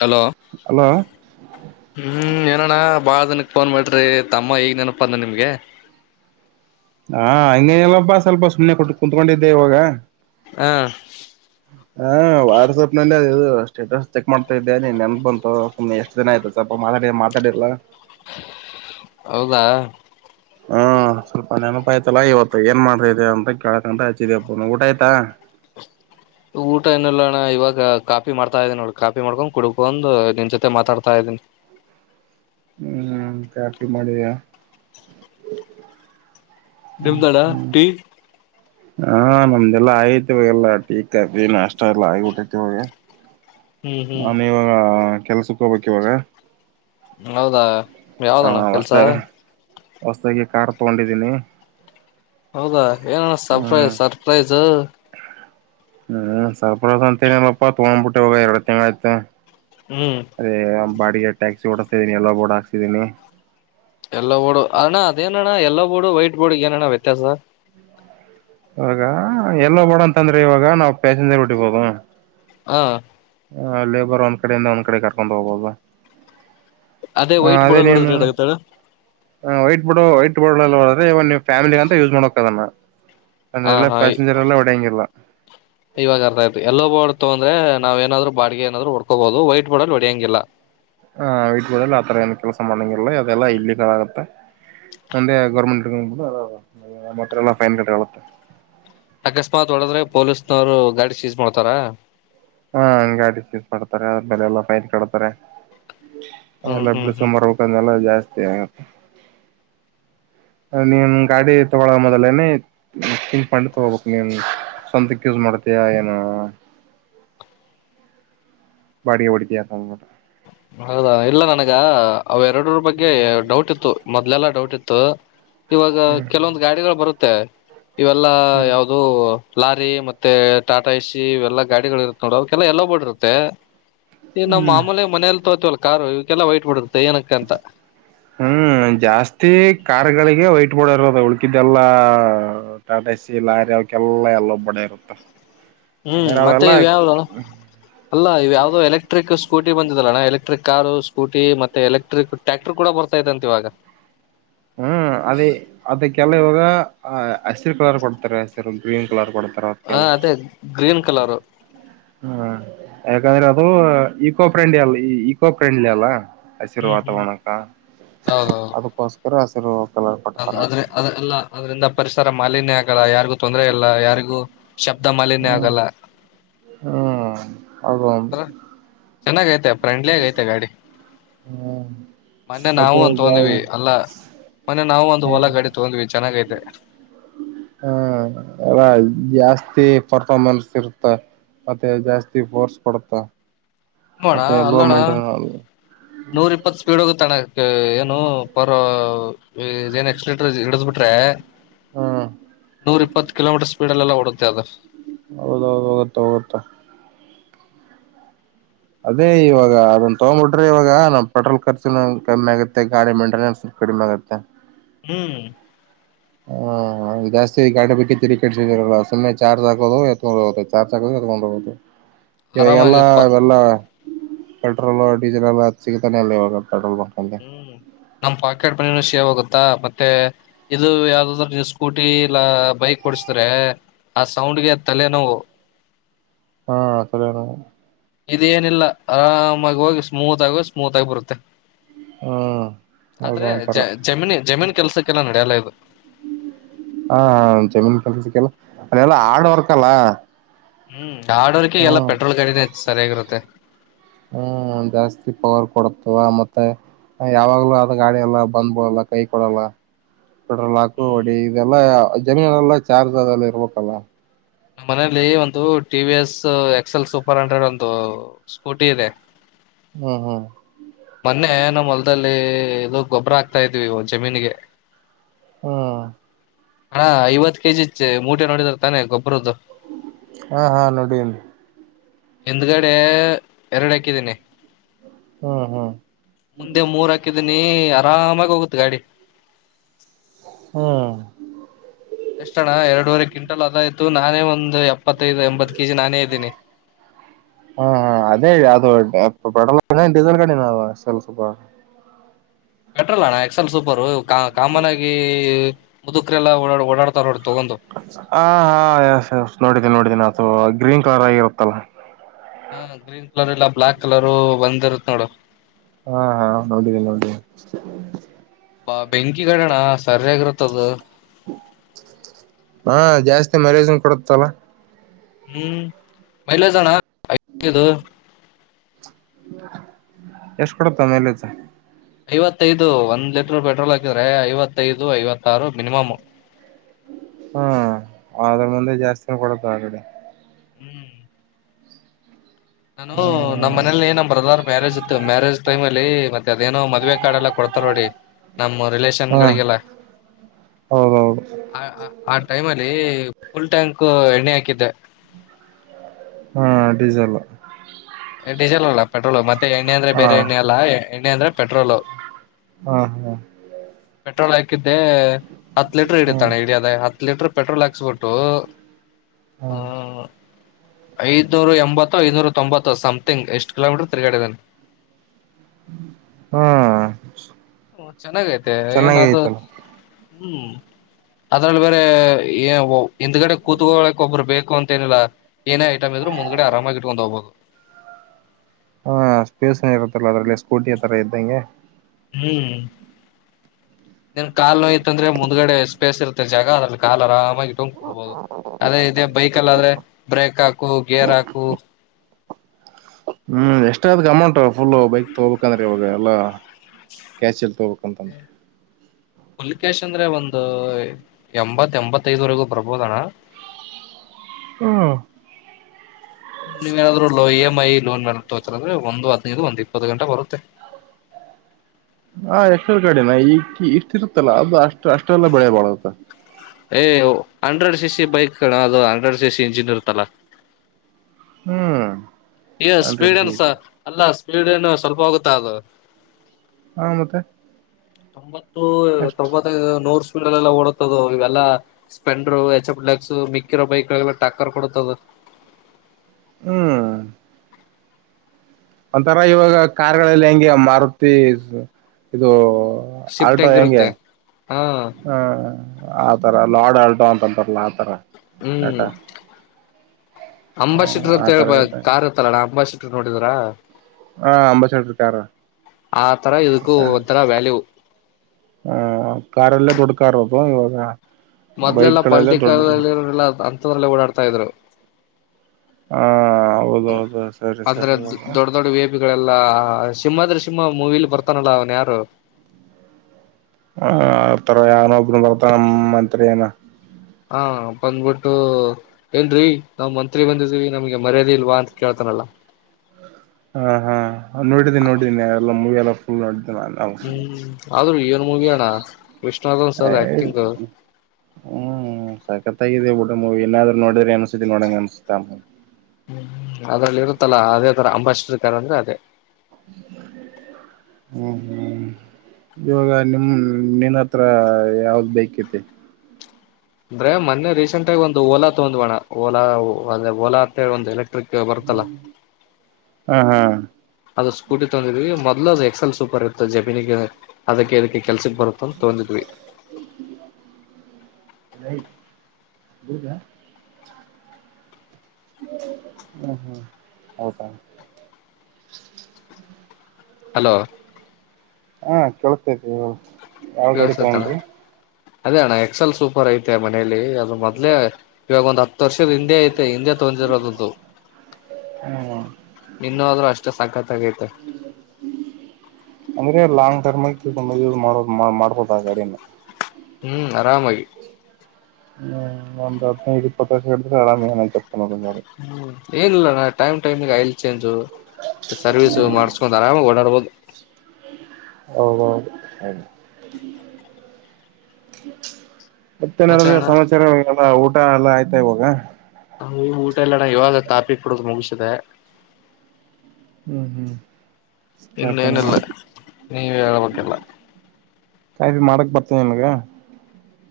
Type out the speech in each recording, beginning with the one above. Hello hello ಹ್ಮ ಹ್ಮ್ ಏನಣ್ಣ ಬಾಳ ದಿನಕ್ ಫೋನ್ ಮಾಡ್ರಿ ತಮ್ಮ ಈಗ್ ನೆನಪ ಅಂದ ನಿಮ್ಗೆ ಹಾ ಹಂಗಗೆಲ್ಲಬ್ಬಾ ಸ್ವಲ್ಪ ಸುಮ್ನೆ ಕೊಟ್ಟ ಕುಂತ್ಕೊಂಡಿದ್ದೆ ಇವಾಗ ಹಾಂ ಹಾ ವಾಟ್ಸಪ್ನಲ್ಲ ಅದು ಸ್ಟೇಟಸ್ ಚೆಕ್ ಮಾಡ್ತಾ ಇದ್ದೆ ನೀನ್ ನೆನ್ಪ ಬಂತು ಸು್ನೆ ಎಷ್ಟ ದಿನ ಆಯ್ತು ಸ್ಲ್ಪ ಮಾತಾಡಿ ಮಾತಾಡಿಲ್ಲ ಹೌದಾ ಹಾ ಸ್ವಲ್ಪ ನೆನಪ ಆಯ್ತಲ್ಲಾ ಇವತ್ತು ಏನ್ ಮಾಡ್ತಾ ಇದ ಅಂತ ಕೇಳಕಂತ ಹಚ್ಚಿದಪ್ಪ ಊಟ ಆಯ್ತಾ ಹ ಊಟ ಏಲ್ಲಣ್ಣ ಇವಾಗ ಕಾಪಿ ಮಾಡ್ತಾ ಇದೇ ನೋ ಕಾಪಿ ಮಾಡ್ಕೊಂಡು ಕುಡ್ಕೊಂಡ್ ನಿನ್ ಜೊತೆ ಮಾತಾಡ್ತಾ ಇದಿ ಹ ಹ್ಮ್ ಕ್ಯಾಪಿ ಮಾಡಿಯಾ ನಿಮ್ದಾ ಅಣ್ಣ ಟೀ ಹಾ ನಮ್ದೆಲ್ಲಾ ಆಗತಿವ ಎಲ್ಲ ಟೀ ಕಾಫಿ ನಾಷ್ಟ ಎಲ್ಲ ಆಗಿಬಿಟ್ಟೈತಿವಾಗ ಹ್ಮ್ ಹ್ಮ್ ನಾನ ಇವಾಗ ಕೆಲ್ಸಕ್ ಹೋಗ್ಕ್ ಇವಾಗ ಹೌದಾ ಯಾವ್ದಣ್ಣ ಕೆಲ್ಸ ಹೊಸದಾಗಿ ಕಾರ್ ತಗೊಂಡಿದ್ದೀನಿ ಹೌದಾ ಏನಣ ಸರ್ಪ್ರೈ ಹ್ಮ್ ಸರ್ಪ್ರೈಸ್ ಹ್ಮ್ ಸರ್ಪ್ರಸ್ ಅಂತ ಏನಲ್ಪ್ಪಾ ತಗೊಂಡ್ಬಿಟ್ಟೆ ಹೋಗ ಎರಡ್ ತಿಂಗ್ ಆಯ್ತ ಹ್ಮ್ ಅದೇ ಬಾಡಿಗೆ ಟ್ಯಾಕ್ಸಿ ಓಡಸ್ತಿದೀನಿ ಎಲ್ಲ ಬಓಡ ಹಾಕ್ಸಿದೀನಿ ಎಲ್ಲೋ ಬೋರ್ಡ್ ಅಣ್ಣ ಅದೇನಣ್ಣ ಎಲ್ಲೋ ಬೋರ್ಡ್ ವೈಟ್ ಬೋರ್ ಏನಣ್ಣ ವ್ಯತ್ಯಾಸ ಇವಾಗ ಎಲ್ಲೋ ಬೋರ್ಡ್ ಅಂತಂದ್ರೆ ಇವಾಗ ನಾವ್ ಪ್ಯಾಸೆಂಜರ್ ಹೊಟ್ಟಬೋದು ಹಾ ಹ ಲೇಬರ್ ಒಂದ್ ಕಡೆಯಿಂದ ಒಂದ್ ಕಡೆ ಕರ್ಕೊಂಡು ಹೋಗ್ಬೋದಾ ಅದೇ ವೈಟ್ ಬೋಡಲ್ ನೋಡದೇ ಆಗುತ್ತಾ ಹ ವೈಟ್ ಬಡ್ ವೈಟ್ ಬೋರ್ಡ್ ಎಲ್ಲ್ರೆ ಇವನ್ವು ಫ್ಯಾಮಿಲಿ ಅಂತ ಯೂಸ್ ಮಾಡಕದನ್ನ ಹ ಹಾ ಇವಾಗ ಅರ್ಥ ಆಯ್ತು ಎಲ್ಲೋಬ್ಬ ಇ ಅಂದ್ರೆ ನಾವ ಏನಾದ್ರು ಬಾಡ ಏನಾದರು ಹೊಡ್ಕೋಬಹುದು ವೈಟ್ ಬೋರ್ಡ್ ಹೊಡೆಯಂಗಿಲ್ಲ ಹ ವಟ್ಲ್ಲಿ ಆತರ ಏನ್ ಕೆಲಸ ಮಾಡಂಗಿರಲ್ಲ ಅದೆಲ್ಲ ಇಲ್ಲಿ ಕ ಆಗತ್ತೆ ಒಂದೆ ಗೌರ್ಮೆಂಟ್ ಹಡ್ಕೊಂಡ್ಬ ಮಾತ್ರ ಎಲ್ಲ ಫೈನ್ ಕಟ್ಟುತ್ತೆ ಅಕಸ್ಮಾತ್ ಹೊಡದ್ರೆ ಪೊಲೀಸ್ನವರು ಗಾಡಿ ಸೀಸ್್ ಮಾಡ್ತಾರ ಹಾ ಅಂಗಾಡಿ ಸಿಸ್ ಮಾಡಡ್ತಾರೆ ಅ ಬೆಲೆ ಎಲ್ಲ ಪೈನ್ ಕಡತಾರೆ ಹ್ಮ್ ಎಲ್ಲ ಹ್ಮ್ ಹ್ಮ್ ಬಿಡ್ಸುಂಬಾರಬೇಕಂದೆಲ್ಲ ಜಾಸ್ತಿ ಆಗೆ ನೀನ್ ಗಾಡಿ ತಗೊಳ ಮೊದಲೇನೆೇ ತಿತ್ಕೊಂಡು ತಗೋಬೇಕಕ್ ನೀನ್ ಸ್ವಂತಕ್ ಯೂಸ್ ಮಾಡ್ತಯ ಏನು ಬಡಿಗೆ ಹೊಡಿತಾ ಹೌದಾ ಇಲ್ಲ ನನಗ ಅವ ಎರಡೂರ್ ಬಗ್ಗೆ ಡೌಟ್ ಇತ್ತು ಮೊದ್ಲೆಲ್ಲಾ ಡೌಟ್ ಇತ್ತು ಇವಾಗ ಕೆಲವೊಂದು ಹ್ಮ್ ಗಾಡಿಗಳು ಬರುತ್ತೆ ಇವೆಲ್ಲಾ ಯಾವುದು ಲಾರಿ ಮತ್ತೆ ಟಾಟಾ ಎಸಿ ಇವೆಲ್ಲಾ ಗಾಡಿಗಳು ಇರುತ್ತೆ ನೋಡ ಅದಕ್ಕೆಲ್ಲ ಎಲ್ಲೋ ಬಡ್ ಇರುತ್ತೆ ಈ ನಮ್ಮ್ ಮಾಮೂಲೆ ಮನಲ್ ಕಾರು ಇವಕ್ಕೆಲ್ಲ ವೈಟ್ ಬಿಡತ್ತೆ ಏನಕ್ಕೆ ಅಂತ ಹ್ಮ್ ಜಾಸ್ತಿ ಕಾರಾರ್ಗಳಿಗೆ ವೈಟ್ ಬಡ ಇರದ ಉಳ್ಕಿದ್ದೆಲ್ಲ ಬಸಿ ಲಾರಿ ಅವಕ ಎಲ್ಲ ಎಲ್ಲೊ ಬೋರ್ಡ್ ಇರುತ್ತೆ ಹ್ಮ್ ಮತ್ತೆ ಇವ ಯಾವ ಅಲ್ಲ ಇವ ಯಾವ್ದೋ ಎಲೆಕ್ಟ್ರಕ್ ಸ್ಕೂಟಿ ಬಂದಿದ ಅಲ್ಲಣ ಎಲೆಕ್ಟ್ರಿಕ್ ಕಾರು ಸ್ಕೂಟಿ ಮತ್ತ ಎಲೆಕ್ಟ್ರಿಕ್ ಟ್ಯಾಕ್ಟರ್ ಕೂಡ ಬರ್ತದೆ ಇದಂತ ಇವಾಗ ಹ್ಮ್ ಅದೇ ಅದಕ್ಕೆಲ್ಲ ಇಾಗ ಹಸಿರು ಕಲರ್ ಕೊಡ್ತಾರೆ ಹಸಿರು ಗ್ರೀನ್ ಕಲರ್ ಕೊಡ್ತಾರೆ ಹಾ ಅದೇ ಗ್ರೀನ್ ಕಲರ್ ಹಾ ಯಾಕಂದ್ರೆ ಅದು ಈಕೋ ಫ್ರೆಂಡ್ಲಿ ಅಲ್ಲ ಈಕೋ ಫ್ರೆಂಡ್ಲಿ ಅಲ್ಲ ಹ್ಮ್ ಹ್ಮ್ ಹಶೀರ್ವತಾವರಣಕ್ಕ ಅದಕ್ಕೋಸ್ಕರ ಹಶೀರ್ವಾದ ಅ್ರೆ ಅಲ್ಲ ಅದ್ರಿಂದ ಪರಿಸರ ಮಾಲಿನ್ಯ ಆಗಲ್ಲ ಯಾರ್ಗೊ ತೊಂದ್ರ ಅಲ್ಲ ಯಾರಿಗೂ ಶಬ್ದ ಮಾಲಿನ್ಯ ಹ್ಮ್ ಆಗಲ್ಲ ಹ್ಮ್ ಹಾಗಗ ಚೆನ್ನಾಗ ಐತೆ ಫ್ರೆಂಡ್ಲಿ ಆಗ ಐತೆ ಗಾಡಿ ಮೊ ನಾವು ಮತ್ತೆ ಒಂದ ತೊಂದ್ವಿ ಹ್ಮ್ ಅಲ್ಲಾ ಮನೆ ನಾವು ಒಂದು ಹೊ ಒಲ ಗಡೆಡಿ ತೊಂದ್ವಿ ಚೆನ್ನಾಗ ಐತಿ [inaudible] ಹ್ಮ ಎಲ್ಲ ಜಾಸ್ತಿ ಪರ್ಫ್ಮೆನ್ಸ್ ಇರುತ್ತ ಮತ್ತ ಜಾಸ್ತಿ ಫೋರ್ಸ್ ಪಡ್ತಾ ನಮ್ಮೋಣ ಅಲ್ಲೋಣ್ಣ ನೂರ್ ಇಪ್ಪತ್ ಸ್ಪೀಡ್ ಹೋಗುತ್ತಣ ಏನು ಪರ್ಏನ್ ಎಕ್ಸ್ಲಟ್ರ ಇಡಸ್ ಬಿಿಟ್ರೆ ಹ್ಮ್ [inaudible] ನೂರ್ ಇಪ್ಪತ್ತು ಕಿಲೋಮೀಟರ್ ಸ್ಪೀಡ್ಲ್ಲೆಲ್ಲ ಓಡಂತೆೆ ಅದು ಹೌದೌದು ಹೋಗತ್ತಾ ಹೋಗತ್ತಾ ಅದೇ ಇವಾಗ ಅದನ್ ತಗ್ಬಿಟ್ರಿ ಇವಾಗ ನಮ್ಮ್ ಪೆಟ್ರೋಲ್ ಖರ್ಚುನು ಕಮ್ಮಿ ಆಗತ್ತೆ ಗಾಡಿ ಮೇಂಟೆನೆನ್ಸ್ ಕಡಿಮಾಗತ ಹ್ಮ್ ಹ್ಮ ಹ ಜಾಸ್ತಿ ಗಾಡಿ ಬಿಟ್ಟಿ ತಿರಿ ಕೆಿದಲ್ಲ ಸುಮ್ಮನೆ ಚಾರ್ಜ್ ಆಗೋದು ಎೊಂಡೋಗ ಚಾರ್ಜ್ ಆಗ ಎಕೊಂಡ್ ಹೋಗೋುದು ಇವಾಗ ಎಲ್ಲ ಆರಾಮಾಗಿಪ್ಪ ಇಲ್ಲ ಪೆಟ್ರೋಲ್ ಡೀಸೆಲ್ ಎಲ್ಲ ಸಿಗ್ತಾನೆ ಎಲ್ಲ ಇವಾಗ ಪೆಟ್ರೋಲ್ ಬಂಕ್ ಅಲ್ಲಿ ಹ್ಮ್ ನಮ್ ಪಾಕೆಟ್ ಮನನು ಸೇವ್ಗುತ್ತಾ ಮತ್ತೆ ಇದು ಯಾವ್ದಾದ್ರ ನೀವು ಸ್ಕೂಟಿ ಇಲ್ಲ ಬೈಕ್ ಕೊಡಸಿದ್ರೆ ಆ ಸೌಂಡ್ ಗೆ ತಲೆ ನೋವು ಹಾ ಸರಿಣ ಇದೇನಿಲ್ಲ ಆರಾಮಾಗಿ ಹೋಗಿ ಸ್ಮೂತ್ ಆಗ ಸ್ಮೂತ್ ಆಗ ಬರುತ್ತೆ ಹ್ಮ್ [inaudible] ಅದು ಆದ್ರೆ ಒಂತರ ಜ ಜಮೀನು ಜಮೀನು ಕೆಲ್ಸಕ್ಕೆಲ್ಲ ನಡೆಯಲ್ಲ ಇದು ಹಾ ಜಮೀನ್ ಕಲ್ಸಕ್ಕೆಲ್ಲ ಅೆಲ್ಲ ಹಾಡ್ ವರ್ಕ್ಲ್ಲ ಹ್ಮ್ ಆಡೋರ್ಕ ಎಲ್ಲಾ ಪೆಟ್ರೋಲ್ ಗಡಿನೇ ಸರಿಯಾಗಿರುತ್ತೆ ಹ್ಮ್ ಜಾಸ್ತಿ ಪವರ್ ಕೊಡತವಾ ಮ ಮತ್ತ ಯಾವಾಗ್ಲೂ ಅದು ಗಾಡಿ ಎಲ್ಲ ಬಂದ್ಬಡಲ್ಲ ಕೈ ಕೊಡಲ್ಲ ಪೆಟ್ರೋಲ್ ಹಾಕು ಹೊಡಿ ಇದೆಲ್ಲಾ ಜಮೀನ್ಲ್ಲಾ ಚಾರ್ಜ್ ಅಲ್ಲ ಇರ್ಬೇಕಲ್ಲ ನಮ್ಮ ಮನೇಲಿ ಒಂದು T V S X L super hundred ಒಂದು ಸ್ಕೂಟಿ ಇದೆ ಹ್ಮ್ ಹ್ಮ್ ಲ್ಲಿ ಎೋ ಗೊಬ್ಬರ ಆಕ್ತಾ ಇದ್ವಿ ಒ ಜಮೀನಿಗೆ ಹ್ಮ ಹಾ ಐವತ್ ಕೆಜಿ ಇ ಮೂಟೆ ನೋಡಿದಾರ ತಾನೆ ಗೊಬರದ್ದು ಹಾ ಹಾ ನೋಡೀನ್ ಹಿಂದ್ಗಡೆ ಎರಡು ಹಾಕಿದೀನಿ ಹ್ಮ್ ಹ್ಮ್ ಮುಂದೆ ಮೂರ್ ಹಾಕಿದೀನಿ ನೀ ಆರಾಮಾಗಿ ಹೋಗುತ್ತ ಗಾಡಿ ಹ್ಮ್ ಎಷ್ಟ ಅಣ್ಣ ಎರಡೂುವರೆ ಕ್ವಿಂಟಲ್ ಅದಾಯ್ತು ನಾನೇ ಒಂದ್ ಎಪ್ಪತ್ತೈದು ಎಂಬತ್ತು ಕೆ ಜಿ ನಾನೇ ಇದ್ದೀನಿ. ಹಾ ಹ ಅದೇ ಅದು ಪೆಟ್ರೋಲ್ ಗಾಡಿನ ಡೀಸೆಲ್ ಗಾಡಿನ ಅದೂ ಸ್ವಲ್ಪ ಪೆಟ್ರಲ್ಲ ಅಣ್ಣ ಎಕ್ಸೆಲ್ ಸೂಪರ್ ಕಾಮನ್ ಆಗಿ ಮುದುಕರ ಎಲ್ಲಾ ಓಡಾಡ್ತಾರ ನೋಡ್ ಹ ಹಾ ಎಸ್ ಎಸ್ ನೋಡಿದ್ದೀನಿ ನೋಡಿದ್ದೀನಿ ಅದು ಗ್ರೀನ್ ಕಲರ್ ಆಗಿರುತ್ತಲ್ಲ ಹ ರುತ್ ನೋಡೋ ಹಾ ಹಾ ನೋಡಿದ್ದಿನಿ ನೋಡಿದಿನಿ ಬೆಂಕಿ ಗಡಣ ಸರಿಯಾಗಿರುತ್ತದ ಹಾ ಜಾಸ್ತಿ ಮೇಲೆಜ್ನು ಕೊಡತ್ತಲ್ಲ ಹ್ಮ್ ಮೈಲೇಜ್ ಅಣ್ಣ ಇದು ಎಷ್ಟ ಕೊಡುತ್ತ ಮೈಲೇಜ್ ಐವತ್ತದು ಒಂದ್ ಲೀಟರ್ ಪೆಟ್ರೋಲ್ ಹಾಕಿದ್ರೆ ಐವತ್ತದು ಐವತ್ತಾರು ಮಿನಿಮಮ್ ಹ್ಮ ಆದ್ರ ಮುಂದೆ ಜಾಸ್ತಿನ ಕೊಡುತ್ತ ಆ ಕಡೆ ಹ್ಮ್ ನಾನು ಹ್ಮ ನಮ್ಮ್ ಮನೇಲಿ ಏ ನಮ್ಮ್ ಬ್ರದರ್ ಮ್ಯಾರೇಜ್ ಇತ್ತು ಮ್ಯಾರೇಜ್ ಟೈಮ್ ಅಲ್ಲಿ ಮತ್ತೆ ಅದೇನೋ ಮದ್ವೆ ಕಾಡೆ ಎಲ್ಲ ಕೊಡ್ತಾರ ನೋಡಿ ನಮ್ಮ ರಿಲೇಷನ್ ಹಾ ಗಳಿಗೆಲ್ಲ ಹೌದೌದು ಆ ಟೈಮ್ಲ್ ಫುಲ್ ಟ್ಯಾಂಕ್ ಎಣ್ಣೆ ಹಾಕಿದ್ದೆ ಹಾ ಡೀಸೆಲ್ ಡೀಸೆಲ್ ಅಲ್ಲ ಪೆಟ್ರೋಲು ಮತ್ತೆ ಎಣ್ಣೆ ಅಂದ್ರೆ ಹಾ ಬೇರೆ ಎಣ್ಣೆ ಅಲ್ಲಾ ಎಣ್ಣೆ ಅಂದ್ರೆ ಪೆಟ್ರೋಲ್ ಹಾ ಹಾ ಪೆಟ್ರೋಲ್ ಹಾಕಿದ್ದೆ ಹತ್ ಲೀಟರ್ ಹಾ ಹಿಡಿತ ಅಣ್ಣ ಹಿಡಿಯದ ಹತ್ ಲೀಟರ್ ಪೆಟ್ರೋಲ್ ಹಾಕ್ಸ್ಬಿಟ್ಟು ಹಾ ಆ ಐದನೂರ ಎಂಬತ್ತು ಐದನೂರ ತೊಂಬತ್ತು ಸಮ್ಥಿಂಗ್ ಎಷ್ಟು ಕಿಲೋಮೀಟರ್ ತಿರ್ಗಡೆ ಇದಾನೆ ಹ್ಮ್ ಹ ಚೆನ್ನಾಗೈತೆ ಏನ ಅದು ಹ್ಮ್ ಅದ್ರಲ್ಲಿ ಬೇರೆ ಹಿಂದ್ಗಡೆ ಕೂತ್ಕೊಳ್ಳಕ್ ಒಬರು ಬೇಕು ಅಂತೇನಿಲ್ಲ ಏನೇ ಐಟಮ್ ಇ ಮುಂದಗಡೆ ಆರಾಮಾಗಿ ಇಟಗೊಂಡ ಹೋಗಬಹುದು ಹಾ ಸ್ಪೇಸ್ ಇರುತ್ತಲ್ಲ ಅದ್ರಲ್ಲಿ ಸ್ಕೂಟಿ ತರ ಇದ್ದಂಗೆ ಹ್ಮ್ ನಿನ್ ಕಾಲ್ ನೋಯ್ತಂದ್ರೆ ಮುಂದ್ಗಡೆತ ಸ್ಪೇಸ ಇರ್ತ್ತ ಜಾಗ ಅದ್ರಲ್ಲಿ ಕಾಲ ಆರಾಮ ಇಟಗೊಂಡ ಕುಂದರ್ಬಹುದು ಅದೇ ಇದೇ ಬೈಕ್ ಅಲ್ಲಿ ಆದ್ರೆ ಬ್ರೇಕ್ ಹಾಕು ಗೇರ್ ಹಾಕು ಹ್ಮ್ ಎಷ್ಟಾದ ಅಮೌಂಟ್ ಫುಲ್ ಬೈಕ್ ತಗೋಬೇಕ್ಂದ್ರೆ ಇವಾಗ ಎಲ್ಲಾ ಕ್ಯಾಚ ಎಲ್ಲಿ ತೊಬೇಕಂತಂದ್ರೆ ಹುಲಕೇಶ್ ಅಂದ್ರೆ ಒಂದು ಎಂಬತ್ ಎಂಬತ್ತಐದ್ವರೆಗೂ ಬರ್ಬೋದಣ್ಣ ಹ್ಮ್ ನೀವ್ ಏನಾದ್ರು ಲೊ ಇ ಎಮ ಐ ಲೋನ್ ಮೇಲೆ ತೊಂತೀರಿ ಅಂದ್ರೆ ಒಂದು ಅದಿನೈದು ಒಂದ ಇಪ್ಪತ್ತು ಗಂಟೆ ಬರುತ್ತೆ ಹಾ ಎಕ್ಷಲ ಗಾಡಿನ ಈ ಇಷ್ಟಿರುತ್ತಲ್ಲ ಅದು ಅಷ್ಟ ಅಷ್ಟೆಲ್ಲ ಬೆಳೆ ಬಾಳತ್ತ ಅಂಡ್ರೆಡ್ ಸಿ ಸಿ ಬೈಕ್ ಅದು ಹಂಡ್ರೆಡ್ ಸಿ ಸಿ ಇಂಜಿನ್ ಇರುತ್ತಲ್ಲ ಹ್ಮ್ ಈ ಹಂಡ್ರೆಡ್ ಸ್ಪೀಡ್ ಏನ್ ಜಿ ಅಲ್ಲ ಸ್ಪೀಡ್ ಏನು ಸ್ವಲ್ಪ ಹೋಗುತ್ತ ಅದು ಹಾ ಮತ್ತೆ ತೊಂಬತ್ತು ಎಷ್ಟು ತೊಂಬತೈದು ನೂರು ಲ್ಲಲ್ಲ ಓಡುತ್ತದು ಇವೆಲ್ಲ ಸ್ಪಲೆಂಡರ್ ಎಚ್ ಎಫ್ ಕ್ಸ್ ಮಿಕ್ಕಿರೋ ಬೈಕ್ ಗಳೆಲ್ಲ ಟಕ್ಕರ್ ಕೊಡುತ್ತದ ಹ್ಮ್ ಒಂಥರ ಇವಾಗ ಕಾರ್ಗಳಲ್ಲಿ ಹೆಂಗೆ ಮಾರುತಿ ಇದು ಶಿಫ್ಟ್ ಆಲ್ಟೋ ಹೆಂಗೆ ಹೆಂಗಿರುತ್ತೆ ಹಾ ಹ ಆತರ ಲಾಡ್ ಆಲ್ಟೋ ಅಂತ ರ ಟಾಟಾ ಅಂಬಾ ಶೆಟ್ ಅಂತ ಆತರ ಹೇಳ್ಬ ಇದ್ದಂಗೆ ಕಾರ್ ಇತ್ತಲ್ಲಣ್ಣ ಅಂಬಾ ಶೆಟ್ನೋಡಿದ್ರ ಹಾ ಅಂಬ ಸರರ್ಕಾರ ಆ ತರ ಇದಕ್ಕೂ ಹಾ ಒಂಥರ ವ್ಯಾಲ್ಯೂ ಕಾರಲ್ಲೇ ದುಡ್ಕರೋದು ಇವಾಗ ಬೈಕ್ ಮೊದ್ಲೆಲ್ಲಾ ಗಳೆಲ್ಲ ದೊಡ್ಡದು ಪಾಲಟಿಕಲ್ಲ್ಅಂಥದ್ರಲ್ಲೇ ಓಡಾಡ್ತಾ ಇದ್ರು ಹಾ ಹೌದೌದು ಸರಿ ಸರಿ ಅಂದ್ರೆ ಇವಾಗ ದೊಡ್ ದೊಡ್ಡ ವೇಪಿಗಳೆಲ್ಲಾ ಸಿಂಹದೃಶಿ ಸುಮ್ಮ ಮೂವಿಲಿ ಬರ್ತಾನಲ್ಲ ಅವನ್ ಯಾರು ಹ ಆ ತರ ಯಾವನ ಒಬ ಬರ್ತ ನಮ್ಮ ಮಂತ್ರಿ ಏನ ಹಾ ಬಂದ್ಬಿಟ್ಟು ಏನ್ರರಿ ನಾವ್ ಮಂತ್ರಿ ಬಂದಿದ್ವಿ ನಮ್ಗೆ ಮರ್ಯಾದೆ ಇಲ್ವಾ ಅಂತ ಕೇಳ್ತನ್ ಲ ಹಾ ಹಾ ನೋಡಿದ್ದೀನಿ ನೋಡಿನಿ ಎಲ್ಲ ಮೂವಿ ಎಲ್ಲ ಫುಲ್ ನೋಡಿ ಹ್ಮ್ ಆದ್ರೂ ಏನ್ ಮೂವಿ ಅಣ್ಣ ಕೃಷ್ಣಾರ್ಥನ್ ಸರ್ ಆಕ್ಟಿಂಗ್ ಹ್ಮ್ ಸತ್ಗಾಗಿದೆ ಬುಡ ಏನಾದ್ರು ನೋಡಿದ್ರಿ ಅನ್ಸತಿ ನೋಡಂಗ ಅನ್ಸತ ಾರೆಂತ ಅದೇ ಹ್ಮ ಹ್ಮ್ ಇವಾಗ ನಿಮ ನಿನ್ನ ಹತ್ರ ಯಾವ್ದ ಬೇಕತಿ ಅಂದ್ರೆ ಮೊನ್ನೆ ರೀಸೆಂಟ್ ಆಗಿ ಒಂದು ಓಲಾ ತೊಂದ್ೋಣ ಓಲಾ ಓಲಾ ಅ ಒಂದು ಎಲೆಕ್ ಹಾ ಹಾ ಅದ ಸ್ಕೂಟಿ ತೊಂದಿದೀವಿ ಮೊದ್ಲು ಅದು ಎಕ್ಸೆಲ್ ಸೂಪರ್ ಇರುತ್ತ ಜಮೀನಿಗೆ ಅದಕ್ಕೆ ಅದಕ್ಕೆ ಕೆಲ್ಸಕ್ ಬರುತ್ತ ತೋಂದಿಿದ್ದವಿ ಬೂದಾ ಹ್ಮ ಹ್ಮ್ ಹೌದಾ ಹಲೋ ಹಾ ಕೇಳ್ತೇತಿ ಯಾವ ಗಾಡಿ ಕೇಳಸತಣ ತಗೊಂಡ್ರಿ ಅದೇ ಎಕ್ಸಲ್ ಸೂಪ್ ರ ಐತೆ ಮನೇಲಿ ಅದು ಮೊದ್ಲೇ ಇವಾಗ ಒಂದ್ ಹತ್ತು ವರ್ಷದ ಹಿಂದಿಯ ಐತೆ ಹಿಂದೆ ತೊಂದಿರೋದ್ದದು ಹ ಇನ್ನಾದ್ರೂ ಅಷ್ಟು ಸಕ್ಕತ್ತಗೈತೆ ಅಂದ್ರೆ ಲಾಂಗ್ ಟರ್ಮ್ ಆಗ ಯ ಮಾಡೋದು ಮಾಡ್ಬೋದ ಆ ಗ ಅಾಡಿನ ಹ್ಮ್ ಆರಾಮಾಗಿ ಹ್ಮ ಒಂದ್ ಹದ್ರೆರೆನೈದು ಇಪ್ಪತ್ತುಕ್ಷ ಹಿದ್ರೆ ಆರಾಮ ಏನತ ಹ್ಮ್ ಏನಿಲ್ಲ ನಾ ಟೈಮ್ ಟೈಮ್ಗೆ ಐಲ್ ಚೇಂಜ್ ಸರ್ವಿಸಸ ಮಾಡಸ್ಕೊಂಡ ಆರಾಮ ಓಡಾಡ್ಬೋದು ಹ ಮತ್ತೆ ಮತ್ತೆನಡ್ರೆ ಅಣ್ಣ ಸಮಾಚಾರೆಲ್ಲ ಊಟ ಎಲ್ಲ ಆಯ್ತಾ ಇವಾಗ ಹ ಈ ಊಟ ಎಲ್ಲಣ ಇವಾಗ ತಾಪಿ ಕೊಡುದು ಮುಗಿಸಿದೆ ಹ್ಮ್ ಹ್ಮ್ ಕಾಫಿನ ಇನ್ನೇನಲ್ಲ ನೀ ವೇಳ ಬಕ್ಕಲ್ಲ ಕಾಯತ್ರಿ ಮಾಡಕ್ ಬರ್ತೇನಿ ನಿನ್ಗ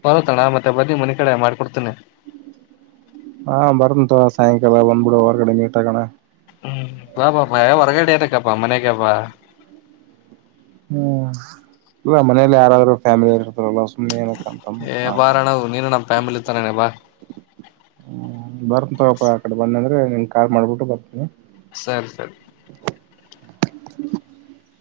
ಬರುತಣ ಮತ್ತೆ ಬದಿ ಮನೆ ಕಡೆ ಮಾಡ್ಕೊಡ್ತೇನೆ ಹಾ ಬರಂತ ಸಾಯಂಕಾಲ ಬಂದ್ಬಿಡು ಹೊರಗಡೆ ಮೀಟ್ ಆಕೋಣ ಹ್ಮ್ ಬಾ ಪಾಪಾ ಯ ಹೊರಗಡ ಅತಕ್ಕಪ್ಪಾ ಮನೆೇಕಪಾ ಹ್ಮ್ ಇಲ್ಲ ಮನೇಲಿ ಯಾರಾದ್ರು ಫ್ಯಾಮಿಲಿ ಇರ್ತಾರಲ್ಲ ಸುಮ್ಮ್ನೆ ಏನ ಏ ಬಾರ ನವು ನೀನು ನಮ್ಮ್ ಫ್ಯಾಮಿಲಿ ತರನ ಬಾ ಹ್ಮ ಬರ ತಗಪ್ಪ ಆ ಕಡೆ ಬನ್ನ ಅಂದ್ರೆ ನಿನ್ ಕಾಲ್ ಮಾಡ್ಬಿಟ್ಟು ಬರ್ತೀನಿ ಸರಿ ಸರಿ [inaudible]